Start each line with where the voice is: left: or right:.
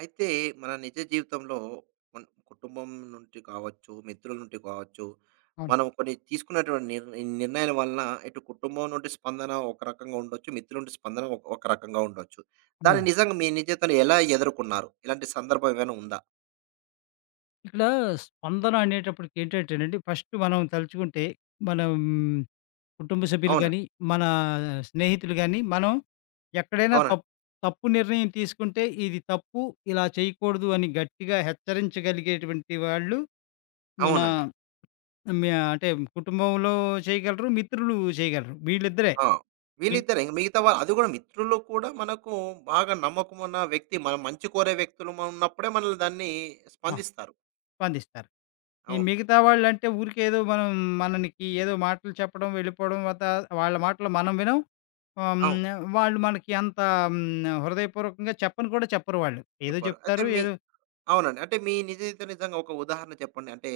right: అయితే, మన నిజ జీవితంలో కొన్ని కుటుంబం నుంచి కావచ్చు, మిత్రుల నుంటి కావచ్చు,
left: అవును.
right: మనం కొన్ని తీసుకున్నటువంటి నిర్ నిర్ణయాల వలన ఇటు కుటుంబం నుండి స్పందన ఒక రకంగా ఉండొచ్చు, మిత్రుల నుండి స్పందన ఒక్ ఒక రకంగా ఉండొచ్చు. దాన్ని
left: హ్మ్.
right: నిజంగా మీ నిజ జీవితంలో ఎలా ఎదుర్కొన్నారు? ఇలాంటి సందర్భం ఏమైనా ఉందా?
left: ఇక్కడ స్పందన అనేేటప్పటికి ఏంటంటేనండి, ఫస్టు మనం తలుచుకుంటే మనం కుటుంబ సభ్యులు గానీ,
right: అవునండి.
left: మనా స్నేహితులు గాని, మనం ఎక్కడైనా
right: అవునండి.
left: తప్ తప్పు నిర్ణయం తీసుకుంటే, ఇది తప్పు, ఇలా చేయకూడదు అని గట్టిగా హెచ్చరించగలిగేటువంటి వాళ్ళు మనా
right: అవునండి.
left: హ్మ్. యా అంటే కుటుంబంలో చేయగలరు, మిత్రులు చేయగలరు, వీళ్ళిద్దరే.
right: ఆ!
left: మిగత్
right: వీళ్ళిద్దరే. ఇంకా మిగతా వా అది గూడా మిత్రుల్లో కూడా మనకు బాగా నమ్మకం ఉన్న వ్యక్తి మన మంచి కోరే వ్యక్తులుం ఉన్నప్పుడే మనల్ని దాన్ని
left: ఆ!
right: స్పందిస్తారు.
left: స్పందిస్తారు. ఈ
right: అవును.
left: మిగతా వాళ్ళంటే ఊరికే ఏదో మనం మననికి ఏదో మాటలు చెప్పడం, వెళ్ళిపోడం వతా వాళ్ళ మాటలు మనం వినం. హ్మ్.
right: అవును.
left: నా వాళ్ళు మనకి అంత హ్మ్. నా హృదయపూర్వకంగా చెప్పని కూడా చెప్పరు వాళ్ళు. ఏదో
right: చెప్పరు. అయితే
left: జెప్తారు
right: మీ
left: ఏదో
right: అవునండి. అంటే, మీ నిజ జీవితంలో జరిగిన ఒక ఉదాహరణ చెప్పండి. అంటే,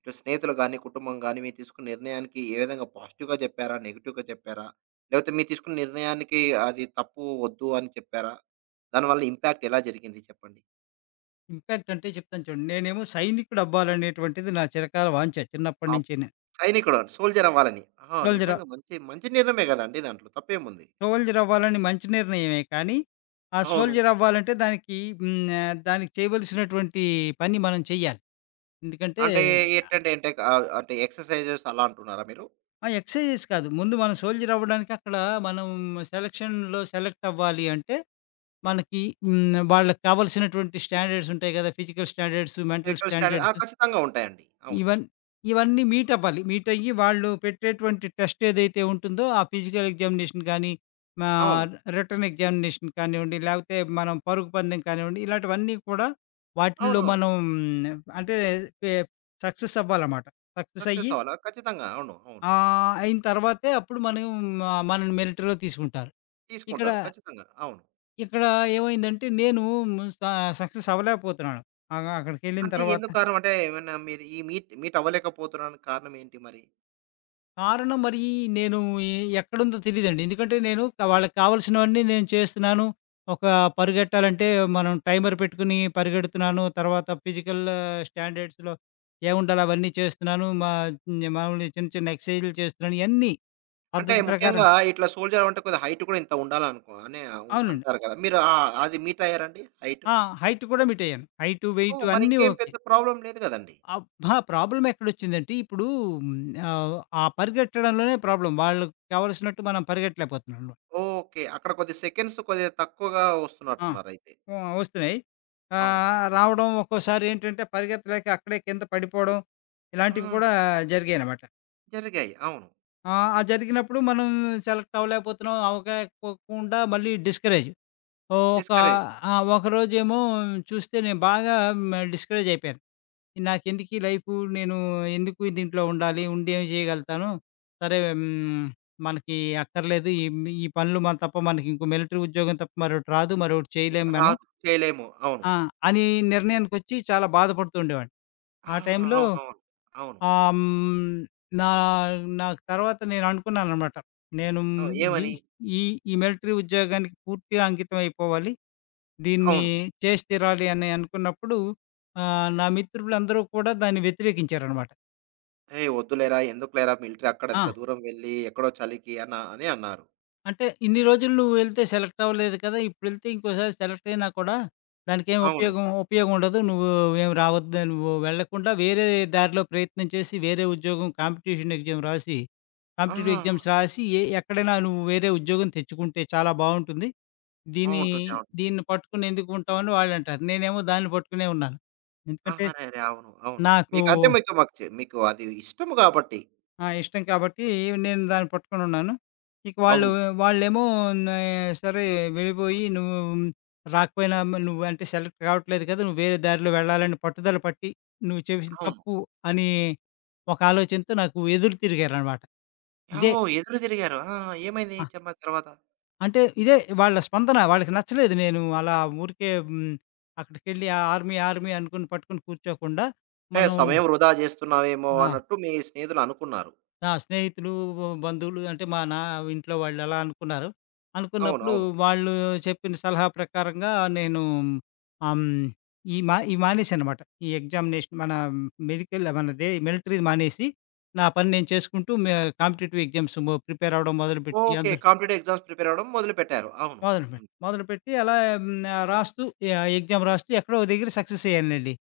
right: ఇటు స్నేహితులు గాని, కుటుంబం గాని, మీరు తీసుకున్న నిర్ణయానికి ఏ విధంగా పాజిటివ్‌గా చెప్పారా? నెగెటివ్‌గా చెప్పారా? లేపోతే, మీరు తీసుకున్న నిర్ణయానికి అది తప్పు ఒద్దు అని చెప్పారా? దానివల్ల ఇంపాక్ట్ ఎలా జరిగింది చెప్పండి?
left: ఇంపాక్ట్ అంటే జెప్తాను చూడండి. నేనేమో సైనికుడవ్వాలనేటువంటిది నా చిరకాల వాంఛ.
right: ఆప్
left: చిన్నప్పట్నించిని.
right: సైనికుడు సోల్జరవ్వాలని. ఆహా!
left: సోల్జర్ ఆవ...
right: నిజంగా మంచి మంచి నిర్ణమే గదండి! దాంట్లో తప్పేముంది.
left: సోల్జరవ్వాలని మంచి నిర్ణయమే కానీ. ఆ
right: అవును.
left: సోల్జరవ్వాలంటే దానికి హ్మ్, ఆహ్, దానికి చేయవలసినటువంటి పని మనం చేయాలి. ఎందుకంటే
right: అంటే,
left: ఆ!
right: ఎంటంటే అంటే ఆహ్, అంటే ఎక్సర్‌సైజెస్ అలా అంటున్నారా మీరు?
left: ఆ! ఎక్సర్‌సైజెస్ కాదు. ముందు మన సోల్జరవ్వడానికి అక్కడ మనం సెలక్షన్‌లో సెలెక్ట్ అవ్వాలి అంటే, మనకి హ్మ్, వాళ్ళక్కావాల్సినటువంటి స్టాండర్డ్స్ ఉంటాయి కదా! Physical standards, mental
right: physical standard ఆ!
left: స్టాండర్డ్స్.
right: ఖచ్చితంగా ఉంటాయండి. అవును.
left: ఇవన్ ఇవన్నీ మీటవ్వాలి. మీటయ్యి వాళ్ళు పెట్టేటువంటి టెస్ట్ ఏదైతే ఉంటుందో ఆ ఫిజికల్ ఎగ్జామినేషన్ గాని, మా
right: అవును.
left: రిటెన్ ఎగ్జామినేషన్ కానివ్వండి, లేకపోతే మనం పరుగు పందెం కానివ్వండి, ఇలాటివన్నీ కూడా వాటిల్లో
right: అవునవును.
left: మనం అంటే పె సక్సెస్ అవ్వాలమాట.
right: సక్సెస్
left: సక్సెసయ్యి
right: అవాల ఖచ్చితంగా! అవును. అవును.
left: ఆహ్, అయిన తర్వాతే అప్పుడు మనం ఆహ్, మనల్ని మిలిటరీలో తీసుకుంటారు. ఇక్కడ...
right: తీసుకుంటారు. ఖచ్చితంగా! అవును.
left: ఇక్కడ ఏమైందంటే నేను హ్మ్, స సక్సెస్ అవ్వలేకపోతున్నాను. ఆగా అక్కడికెళ్ళిన
right: అంటే,
left: తర్వాత
right: ఎందుకు కారణం? అంటే, ఏమన్నా మీరు ఈ మీట్ మీటవ్వలేకపోతున్నని కారణం ఏంటి మరి?
left: కారణం మరీ నేను ఎ ఎక్కడుందో తెలీదండి. ఎందుకంటే, నేను కా వాళ్ళకి కావాల్సినవన్నీ నేను చేస్తున్నాను. ఒక పరిగెట్టాలంటే, మనం టైమర్ పెట్టుకొని పరిగెడుతున్నాను, తర్వాత ఫిజికల్ స్టాండర్డ్స్‌లో ఏవుండాలో అవన్నీ చేస్తున్నాను. మా మాములు చిన్న చిన్న ఎక్సైజులు చేస్తున్నాను, ఇయన్నీ.
right: అంటే
left: పద్ధతి ప్రకారం.
right: ముఖ్యంగా ఇట్లా సోల్జర్ అవ్వాలంటే కొద్ది హైట్ కూడా ఇంత ఉండాలనుకో అనే ఉన్
left: అవునండి.
right: అంటారు కదా! మీరు ఆ! అ అది మీటయ్యారాండి? హైటు?
left: ఆ! హైట్ కూడా మీటయ్యాను. హైటు వెయిట్
right: ఓహ్!
left: అన్నీ
right: మరింకేం
left: ఓకే.
right: పెద్ద ప్రాబ్లమ్ లేదు గదండి.
left: అబ్బా! ప్రాబ్లమ్ ఎక్కడొచ్చిందంటే, ఇప్పుడు ఆహ్, ఆ పరిగెట్టడంలోనే ప్రాబ్లమ్. వాళ్ళక్కావాల్సినట్టు మనం పరిగెట్టలేకపోతున్నాను.
right: ఓకే. అక్కడ కొద్ది సెకన్స్ కొద్ది తక్కువగా
left: ఆ!
right: ఒస్తున్నట్టున్నారైతే.
left: ఆ! ఒస్తున్నాయి.
right: అవును.
left: ఆహ్, రావడం ఒక్కోసారేంటంటే, పరిగెతలేక అక్కడే కింద పడిపోడం. ఇలాంటివి
right: ఆ!
left: కూడా జరిగాయనమాట.
right: జరిగాయి. అవును.
left: ఆ! ఆ జరిగినప్పుడు మనం సెలెక్ట్ అవ్వలేకపోతున్నాం, అవ్వకపోకుండా మళ్ళీ డిస్కరేజ్. ఒక
right: డిస్కరేజ్.
left: ఆ ఒకరోజేమో చూస్తే నేను బాగా ఆ మ డిస్కరేజ్ అయిపోయాను. నాకెందుకీ లైఫు? నేను ఎందుకు దీంట్లో ఉండాలి? ఉండి ఏం చేయగలుగుతాను? సరే హ్మ్. మనకి అక్కర్లేదు. ఈ ఈ పనులు మన తప్ప మనకింకో మిలిటరీ ఉద్యోగం తప్ప మరోటి రాదు. మరోటి చేయలేం మనం.
right: రాదు చేయలేము. అవును.
left: ఆ! అనీ నిర్ణయానికొచ్చి చాలా బాధపడుతూ ఉండేవాడిని.
right: ఆ!
left: ఆ టైంలో
right: అవునవును. అవును.
left: ఆహ్, హ్మ్. నా నాకు తర్వాత నేను అనుకున్నాననమాట. నేను
right: ఆ!
left: ది
right: ఏవని?
left: ఈ ఈ మిలిటరీ ఉద్యోగానికి పూర్తిగా అంకితమైపోవాలి. దీన్ని
right: అవును.
left: జేసి తీరాలి అని అనుకున్నప్పుడు, ఆహ్, నా మిత్రులందరూ కూడా దాన్ని వ్యతిరేకించారనమాట.
right: హే! ఒద్దులేరా. ఎందుకులేరా మిలటరీ? అక్కడ అంత
left: ఆ!
right: దూరం వెళ్ళి ఎక్కడో చలికి అనా అని అన్నారు.
left: అంటే ఇన్ని రోజులు నువ్వెళ్తే సెలెక్టవ్వలేదు కదా! ఇప్పుడెళ్తే ఇంకోసారి సెలెక్టయినా కూడా, దానికేం
right: అవును.
left: ఉపయోగం, ఉపయోగం ఉండదు. నువ్వు ఏం రావద్దు. నువ్వు వెళ్ళకుండా వేరే దారిలో ప్రయత్నం చేసి వేరే ఉద్యోగం కాంపిటీషన్ ఎగ్జామ్ రాసి, కాంపిటిటివ్
right: ఆహాహా!
left: ఎగ్జామ్స్ రాసి ఎ ఎక్కడైనా నువ్వు వేరే ఉద్యోగం తెచ్చుకుంటే చాలా బావుంటుంది.
right: ఆ!
left: దీని
right: ఉంటుంది. అవును.
left: దీన్ని పట్టుకొని ఎందుకుంటావని వాళ్ళంటారు. నేనేమో దాన్ని పట్టుకునే ఉన్నాను.
right: ఆ!
left: ఎందుకంటే,
right: అరెరే! అవును. అవును.
left: నాకూ
right: మీకంటే మీకు నచ్చి మీకు అది ఇష్టము కాబట్టి.
left: ఆ! ఇష్టం కాబట్టి నేను దాన్ని పట్టుకోనున్నాను. ఇక వాళ్ళు
right: అవును.
left: వాళ్ళేమో నా సరే వెళ్ళిపోయి నువ్వు రాకపోయినా మరి నువ్వంటే సెలెక్ట్ కావట్లేదు కదా! నువ్వు వేరే దారిలో వెళ్ళాలని పట్టుదల పట్టి నువ్వు చేసిన
right: అవును.
left: తప్పు అని ఒక ఆలోచనతో నాకు ఎదురు తిరిగారనమాట. ఇదే
right: ఓహో! ఎదురు తిరిగారు. ఆ! ఏమైంది
left: ఆ!
right: చెప్పండి తర్వాత?
left: అంటే, ఇదే వాళ్ళ స్పందన. వాళ్ళకి నచ్చలేదు నేను అలా ఊరికే హ్మ్. అక్కడికెళ్ళి ఆ ఆర్మీ, ఆర్మీ అనుకొని పట్టుకొని కూర్చోకుండా,
right: అంటే,
left: మనం
right: సమయం వృధా జేస్తున్నావేమో
left: ఆ!
right: అన్నట్టు మీ స్నేహితులనుకున్నారు.
left: నా స్నేహితులూ, బంధువులు అంటే మనా ఇంట్లో వాళ్ళు అలా అనుకున్నారు.
right: అవును.
left: అనుకున్నప్పుడు
right: అవును.
left: వాళ్ళు చెప్పిన సలహా ప్రకారంగా నేనూ ఆహ్, హ్మ్, ఈ మా ఇవి మానేశా అనమాట. ఈ ఎగ్జామినేషన్ మన మెడికల్ మనదే మిలటరీదీ మానేసి, నా పని నేను చేసుకుంటూ మే కాంపిటిటివ్ ఎగ్జామ్స్ ము ప్రిపేరవ్వడం మొదలుపెట్టి
right: ఓకే.
left: అంద్
right: కాంపిటిటివ్ ఎగ్జామ్స్ ప్రిపేరవ్వడం మొదలుపెట్టారు. అవును.
left: మొదలుపె
right: హ్మ్.
left: మొదలుపెట్టి అలా హ్మ్, నా రాస్తూ ఇహా ఎగ్జామ్ రాస్తూ ఎక్కడో ఓ దగ్గిర సక్సెసయ్యానండి.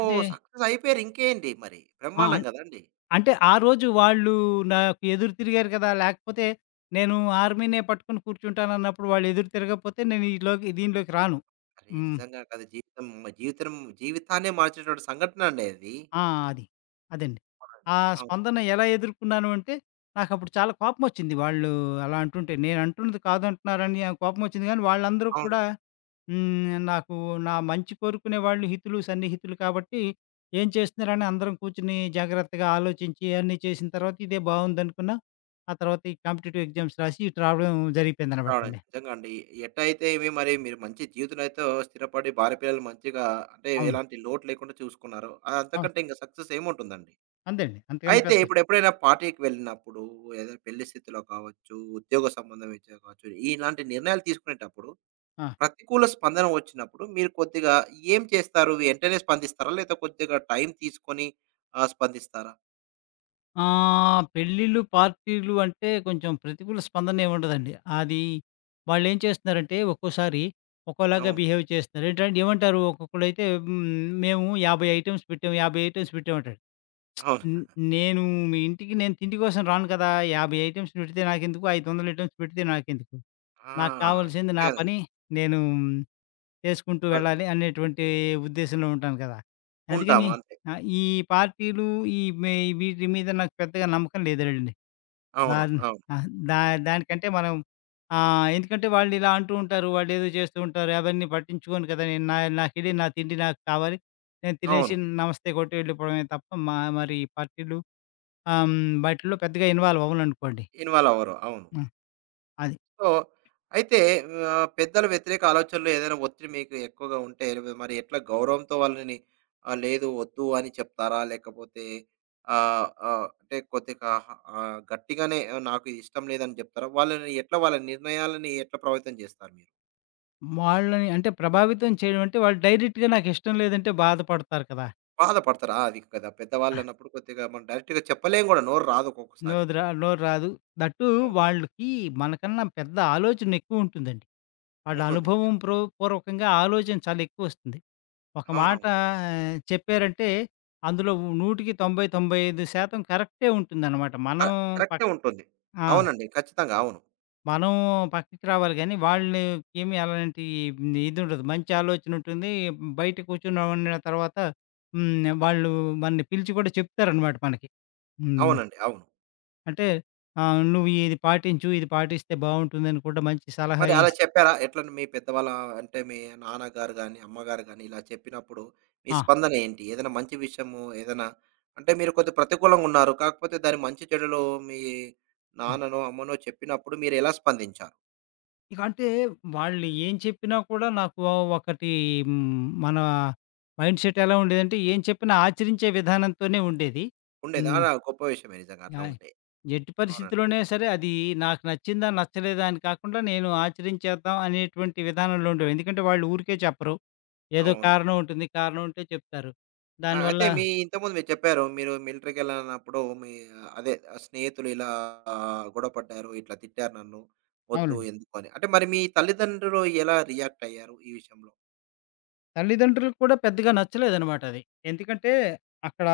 left: అంటే
right: సక్సెసయిపోయారు ఇంకేంటి మరి
left: ఆ!
right: బ్రహ్మాండం
left: అన్
right: గదండి.
left: అంటే ఆ రోజు వాళ్ళు నాకు ఎదురు తిరిగారు గదా! లేకపోతే, నేను ఆర్మీనే పట్టుకొని కూర్చుంటానన్నప్పుడు వాళ్ళెదురు తిరగపోతే నేను ఈలోకి దీనిలోకి రాను.
right: అరే
left: హ్మ్.
right: నిజంగా కదా! జీవితం మ జీవిత్రం జీవితాన్నే మార్చేటటువంటి సంఘటనండి అది.
left: ఆ! అది. అదండి.
right: అవునండి.
left: ఆ
right: అవును.
left: స్పందన ఎలా ఎదుర్కున్నాను అంటే? నాకప్పుడు చాలా కోపమొచ్చింది వాళ్ళు అలా అంటుంటే. నేనంటున్నది కాదంటున్నారని ఆహ్, కోపమొచ్చింది కానీ, వాళ్ళందరూ
right: అవును.
left: కూడా హ్మ్. నాకు నా మంచి కోరుకునే వాళ్ళు హితులు, సన్నిహితులు కాబట్టి, ఏం చేస్తున్నారని అందరం కూర్చొని జాగ్రత్తగా ఆలోచించి ఇవన్నీ చేసిన తర్వాత ఇదే బావుందనుకున్నా. ఆ తర్వాత ఈ కాంపిటిటివ్ ఎగ్జామ్స్ రాసి ఇటు రావడం
right: అవునండి.
left: జరిగిపోయిందనమాటండి.
right: నిజంగా అండి. ఎటైతే ఏమి మరి మీరు మంచి జీవితంలోనైతో స్థిరపడి భార్య పిల్లలు మంచిగా అంటే,
left: అవును.
right: ఎలాంటి లోటు లేకుండా చూసుకున్నారో
left: ఆ!
right: అంతకంటే ఇంక సక్సెస్ ఏముంటుందండి.
left: అంతేండి. అంతకన్నా
right: అయితే
left: పెద్ద
right: ఇప్పుడెప్పుడైనా పార్టీకి వెళ్ళినప్పుడు, ఏదైనా పెళ్లి స్థితిలో కావచ్చు, ఉద్యోగ సంబంధం రీత్యా కావచ్చు, ఇలాంటి నిర్ణయాలు తీసుకునేటప్పుడు
left: ఆ!
right: ప్రతికూల స్పందన వచ్చినప్పుడు మీరు కొద్దిగా ఏం చేస్తారు? వెంటనే స్పందిస్తారా? లేతే కొద్దిగా టైం తీసుకొని, ఆహ్, స్పందిస్తారా?
left: ఆహ్, పెళ్ళిళ్ళు, పార్టీలు అంటే కొంచెం ప్రతికూల స్పందన ఏముండదండి. అది, వాళ్ళేం చేస్తున్నారంటే ఒక్కోసారి, ఒకోలాగా
right: అవును.
left: బిహేవ్ చేస్తున్నారు. ఎంటం ఏమంటారు ఒక్కొక్కళైతే హ్మ్, మేము 50 ఐటమ్స్ పెట్టాం, 50 ఐటమ్స్ పెట్టాంమంటాడు.
right: అవును.
left: హ్మ్, నేను మీ ఇంటికి నేను తిండి కోసం రాను కదా! 50 ఐటమ్స్ పెడితే నాకెందుకు 500 ఐటెమ్స్ పెడితే నాకెందుకు.
right: ఆ!
left: నాకు కావాల్సింది నా
right: నిజంగ.
left: పని, నేను చేసుకుంటూ
right: ఆహ్
left: వెళ్ళాలి అనేటువంటి ఉద్దేశ్యంలో ఉంటాను కదా!
right: ఉంటాం,
left: అందుకని
right: అంతే.
left: ఆహ్, ఈ పార్టీలు ఈ మె వీటి మీద నాకు పెద్దగా నమ్మకం లేదులెడండి.
right: అవును.
left: ఆహ్,
right: అవును.
left: ఆ! దా దానికంటే మనం ఆహ్, ఎందుకంటే వాళ్ళిలా అంటూ ఉంటారు. వాళ్ళేదో చేస్తూ ఉంటారు. అవన్నీ పట్టించుకోను కదా! నేను నా నాకెళ్లి, నా తిండి నాకు కావాలి. నేను తినేసి
right: అవును.
left: నమస్తే కొట్టి వెళ్ళిపోవడమే తప్ప మా మరి ఈ పార్టీలు. ఆహ్, హ్మ్, బాటిల్లో పెద్దగా ఇన్వాల్వవననుకోండి.
right: ఇన్వాల్వవ్వరు, అవును.
left: హ్మ్, అది.
right: సో అయితే ఆహ్, పెద్దల వ్యతిరేక ఆలోచనలో ఏదైనా ఒత్తిడి మీకు ఎక్కువగా ఉంటే రి మరి ఎట్లా గౌరవంతో వాళ్ళని ఆహ్, లేదు వద్దు అని చెప్తారా? లేకపోతే, ఆహ్, ఆహ్, అంటే కొద్దిగా ఆహ్, గట్టిగానే నాకిది ఇష్టం లేదని చెప్తారా? వాళ్ళని ఎట్లా వాళ్ళ నిర్ణయాలని ఎట్లా ప్రభావితం చేస్తారు మీరు?
left: వాళ్ళని అంటే ప్రభావితం చేయడంంటే, వాళ్ళు డైరెక్ట్‌గా నాకు ఇష్టం లేదంటే బాధపడతారు కదా!
right: బాధలపడతారు ఆ! అది కదా!
left: ఆ!
right: పెద్దవాళ్ళున్నప్పుడు కొద్దిగా మనం డైరెక్ట్‌గా చెప్పలేము కూడా. నోరు రాదు ఒక్కొక్కసారి.
left: నోదిరా నోరు రాదు. థట్ టూ
right: అవును.
left: వాళ్ళకి మనకన్నా పెద్ద ఆలోచనెక్కువ ఉంటుందండి. వాళ్ళ
right: ఉంటుంది. నిజం.
left: అనుభవం ప్రో పూర్వకంగా ఆలోచన చాలా ఎక్కువ వస్తుంది. ఒక మాట
right: అవునవును.
left: ఆహ్, చెప్పారంటే అందులో నూటికి 90, 95 శాతం కరెక్టే ఉంటుందనమాట.
right: ఆ
left: మనం పక్క
right: కరెక్టే ఉంటుంది.
left: ఆ!
right: అవునండి. ఖచ్చితంగా అవును.
left: మనం పక్కికి రావాలి గానీ, వాళ్ళకేమి అలాంటి హ్మ్ ఇదుండదు. మంచి ఆలోచన ఉంటుంది. బయట కూర్చొని నవన్నా తర్వాత. హ్మ్. ఆహ్, వాళ్ళు మనని పిలిచి కూడా చెప్తారనమాట మనకి. హ్మ్.
right: అవునండి. అవును.
left: అంటే. ఆహ్, "నువ్వు ఇది పాటించు, ఇది పాటిస్తే బావుంటుందని కూడా, మంచి సలహా
right: మరి అలా
left: ఇస్"
right: చెప్పారా? ఎట్లంటే మీ పెద్దవాళ్ళ అంటే మీ నాన్నగారు గాని, అమ్మగారు గాని, ఇలా చెప్పినప్పుడు మీ
left: ఆ!
right: స్పందన ఏంటి? ఏదైనా మంచి విషయము ఏదైనా అంటే మీరు కొద్ది ప్రతికూలంగా ఉన్నారు. కాకపోతే దాని మంచి, చెడులు మీ
left: హ్మ్.
right: నాన్ననో, అమ్మనో చెప్పినప్పుడు మీరు ఎలా స్పందించారు?
left: ఇక అంటే వాళ్ళు ఏం చెప్పినా కూడా నాకు ఆహ్, ఒకటి హ్మ్. మన మైండ్ సెట్ ఎలా ఉండేదంటే, ఏం చెప్పినా ఆచరించే విధానంతోనే ఉండేది.
right: ఉండేదా!
left: హ్మ్.
right: ఆహా! గొప్ప విషయమే నిజంగా అట్లా
left: ఆయ్!
right: ఉంటే.
left: ఎట్టు
right: అవునండి.
left: పరిస్థితిలోనే సరే, అది నాకు నచ్చిందా నచ్చలేదా? అని కాకుండా నేను ఆచరించేద్దాం అనేటువంటి విధానంలో ఉండేవు. ఎందుకంటే వాళ్ళు ఊరికే చెప్పరు, ఏదో
right: అవును.
left: కారణం ఉంటుంది, కారణం ఉంటే చెప్తారు.
right: ఆ!
left: దానివల్ల
right: అయితే మీ ఇంతకుముందు మీరు చెప్పారు. మీరు మిలిటరీ ఎలాన్నప్పుడు, మీ అదే స్నేహితులు ఇలా గొడపడ్డారు, ఇట్లా తిట్టారు నన్ను, వద్దు
left: అవునండి.
right: ఎందుకు అని. అంటే మరి మీ తల్లిదండ్రులు ఎలా రియాక్ట్ అయ్యారు ఈ విషయంలో?
left: తల్లిదండ్రులకు కూడా పెద్దగా నచ్చలేదనమాట అది. ఎందుకంటే అక్కడ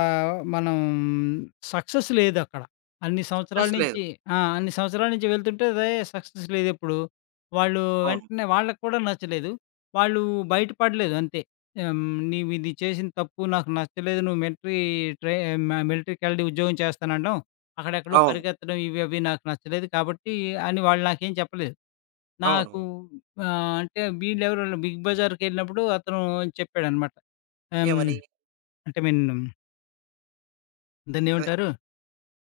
left: మనం ఆహ్, సక్సెస్ లేదక్కడ. అన్ని సంవత్సరాల
right: సక్సెస్ లేదు.
left: నించి ఆ! అన్ని సంవత్సరాల నించి వెళ్తుంటే రే సక్సెస్ లేదెప్పుడు. వాళ్ళు
right: అవును.
left: వెంటనే వాళ్ళక్కూడా నచ్చలేదు. వాళ్ళు బయట పడలేదు అంతే. హ్మ్. నీవు ఇది చేసిన తప్పు, నాకు నచ్చలేదు నువ్వు మిలటరీ ట్రై మ మిలటరీ కెలడి ఉద్యోగం చేస్తాననడం. అక్కడ ఎక్కడో
right: అవును.
left: పరికెత్తడం ఇవి అవి నాకు నచ్చలేదు. కాబట్టి అని వాళ్ళు నాకేం చెప్పలేదు. నాకు
right: అవునవును.
left: అంటే వీళ్ళెవరో బిగ్ బజార్‌కెళ్ళినప్పుడు అతను అని చెప్పాడనమాట. ఆహ్, హ్మ్.
right: ఏవని?
left: అంటే విన్
right: అదె.
left: దాన్నేవంటారు?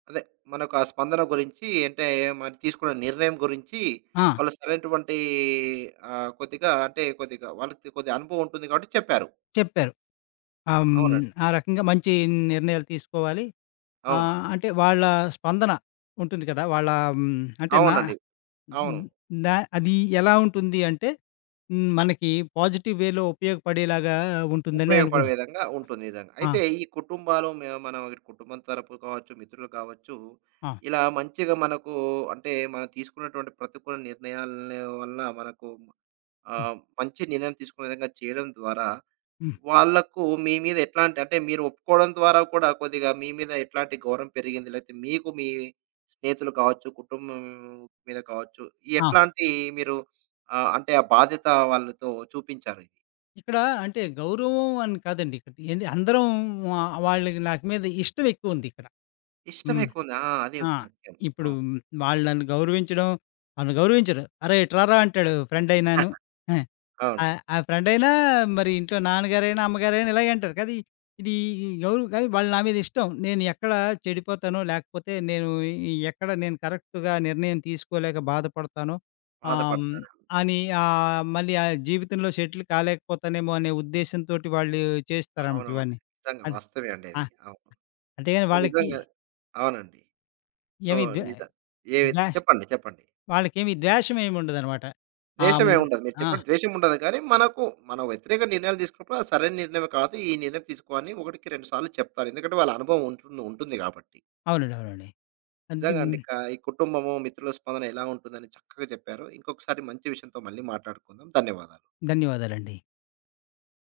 right: అదే. మనకా స్పందన గురించి అంటే, మరి తీసుకున్న నిర్ణయం గురించి
left: ఆ!
right: వాళ్ళు సరైనటువంటి ఆహ్, కొద్దిగా అంటే కొద్దిగా వాళ్ళకి కొద్దిగా అనుభవం ఉంటుంది గాబట్టి చెప్పారు.
left: చెప్పారు. ఆహ్, హ్మ్.
right: అవునండి.
left: ఆ రకంగా మంచి నిర్ణయాలు తీసుకోవాలి. ఆ!
right: అవును.
left: అంటే వాళ్ళ స్పందన. ఉంటుంది కదా! వాళ్ళా హ్మ్. అంటే నా
right: అవునండి. అవును.
left: హ్మ్. దా అది ఎలా ఉంటుంది అంటే? హ్మ్. మనకి పాజిటివ్ వేలో ఉపయోగపడేలాగా ఉంటుందనే
right: ఉపయోగపడే
left: అనుకుంటాం.
right: విధంగా ఉంటుంది నిజంగా.
left: ఆ!
right: అయితే ఈ కుటుంబాలు మె మనం ఇ కుటుంబం తరపు కావచ్చు, మిత్రులు కావచ్చు.
left: ఆ!
right: ఇలా మంచిగా మనకు అంటే మనం తీసుకున్నటువంటి ప్రతికూల నిర్ణయాల వల్ల మనకు
left: హ్మ్.
right: ఆహ, మంచి నిర్ణయం తీసుకునే విధంగా చేయడం ద్వారా,
left: హ్మ్.
right: వాళ్ళకు మీ మీద ఎట్లాంటి అంటే మీరు ఒప్పుకోడం ద్వారా కూడా కొద్దిగా మీ మీద ఎట్లాంటి గౌరవం పెరిగింది? లేతే మీకు మీ స్నేహితులు కావచ్చు, కుటుంబం మీద కావచ్చు,
left: ఆ!
right: ఎట్లాంటి మీరు ఆ! అంటే ఆ బాధ్యత వాళ్ళతో చూపించారది?
left: ఇక్కడ అంటే గౌరవం అని కాదండి. ఏంది అందరం ఆ వాళ్ళకి నాకు మీద ఇష్టం ఎక్కువంది ఇక్కడ.
right: ఇష్టమె
left: హ్మ్.
right: ఎక్కువంది. ఆ! అది
left: ఆ!
right: ముఖ్యం.
left: ఇప్పుడు
right: అవును.
left: వాళ్ళు నన్ను గౌరవించడం, అను గౌరవించరు. "అరేయ్! ఇటు రార" అంటాడు ఫ్రెండ్ అయినాను.
right: అవును.
left: ఆహ్, ఆహ్, ఫ్రెండైనా, మరి ఇంట్లో నాన్నగారైన, అమ్మగారైన ఇలాగే అంటారు కదా! ఇది ఇ ఎవరు కానీ, వాళ్ళు నా మీద ఇష్టం. నేను ఎక్కడ చెడిపోతానో, లేకపోతే నేను ఇ ఇ ఎక్కడ నేను కరెక్ట్‌గా నిర్ణయం తీసుకోలేక బాధపడతానో, ఆహ్, హ్మ్.
right: బాధపడతార
left: అని ఆహ్, మళ్ళీ ఆ జీవితంలో సెటిల్ కాలేకపోతానేమో అనే ఉద్దేశ్యం తోటి వాళ్ళు చేస్తారనమాట
right: అవునవును.
left: ఇవన్నీ.
right: నిజంగా
left: ఆది.
right: వాస్తవమే అండి
left: ఆ!
right: అది. అవును.
left: అంతే గాని
right: సో
left: వాళ్ళకి
right: నిజంగా. అవునండి. సో
left: ఏమి ద్
right: నిజ ఏవి
left: ధ్వష్
right: చెప్పండి. చెప్పండి.
left: వాళ్ళకేమి ధ్యాషమేమి ఉండదన్నమాట. ఆహ్,
right: ద్వేషం ఏమి
left: హ్మ్.
right: ఉండదు. మీరు
left: ఆ!
right: చెప్పినట్టు ద్వేషం ఉండదు. కానీ, మనకు మన వ్యతిరేక నిర్ణయాలు తీసుకున్నప్పుడు, అది సరైన నిర్ణయంమ కాదు. ఈ నిర్ణయం తీసుకో అని ఒకటికి రెండు సార్లు చెప్తారు. ఎందుకంటే, వాళ్ళ అనుభవం ఉంటుంది ఉంటుంది కాబట్టి.
left: అవునండి. అవునండి.
right: నిజంగా
left: అంతేమ్
right: అండి. క ఈ కుటుంబము, మిత్రుల స్పందన ఎలా ఉంటుందని చక్కగా చెప్పారు. ఇంకొకసారి మంచి విషయంతో మళ్ళీ మాట్లాడుకుందాం. ధన్యవాదాలు.
left: ధన్యవాదాలండి.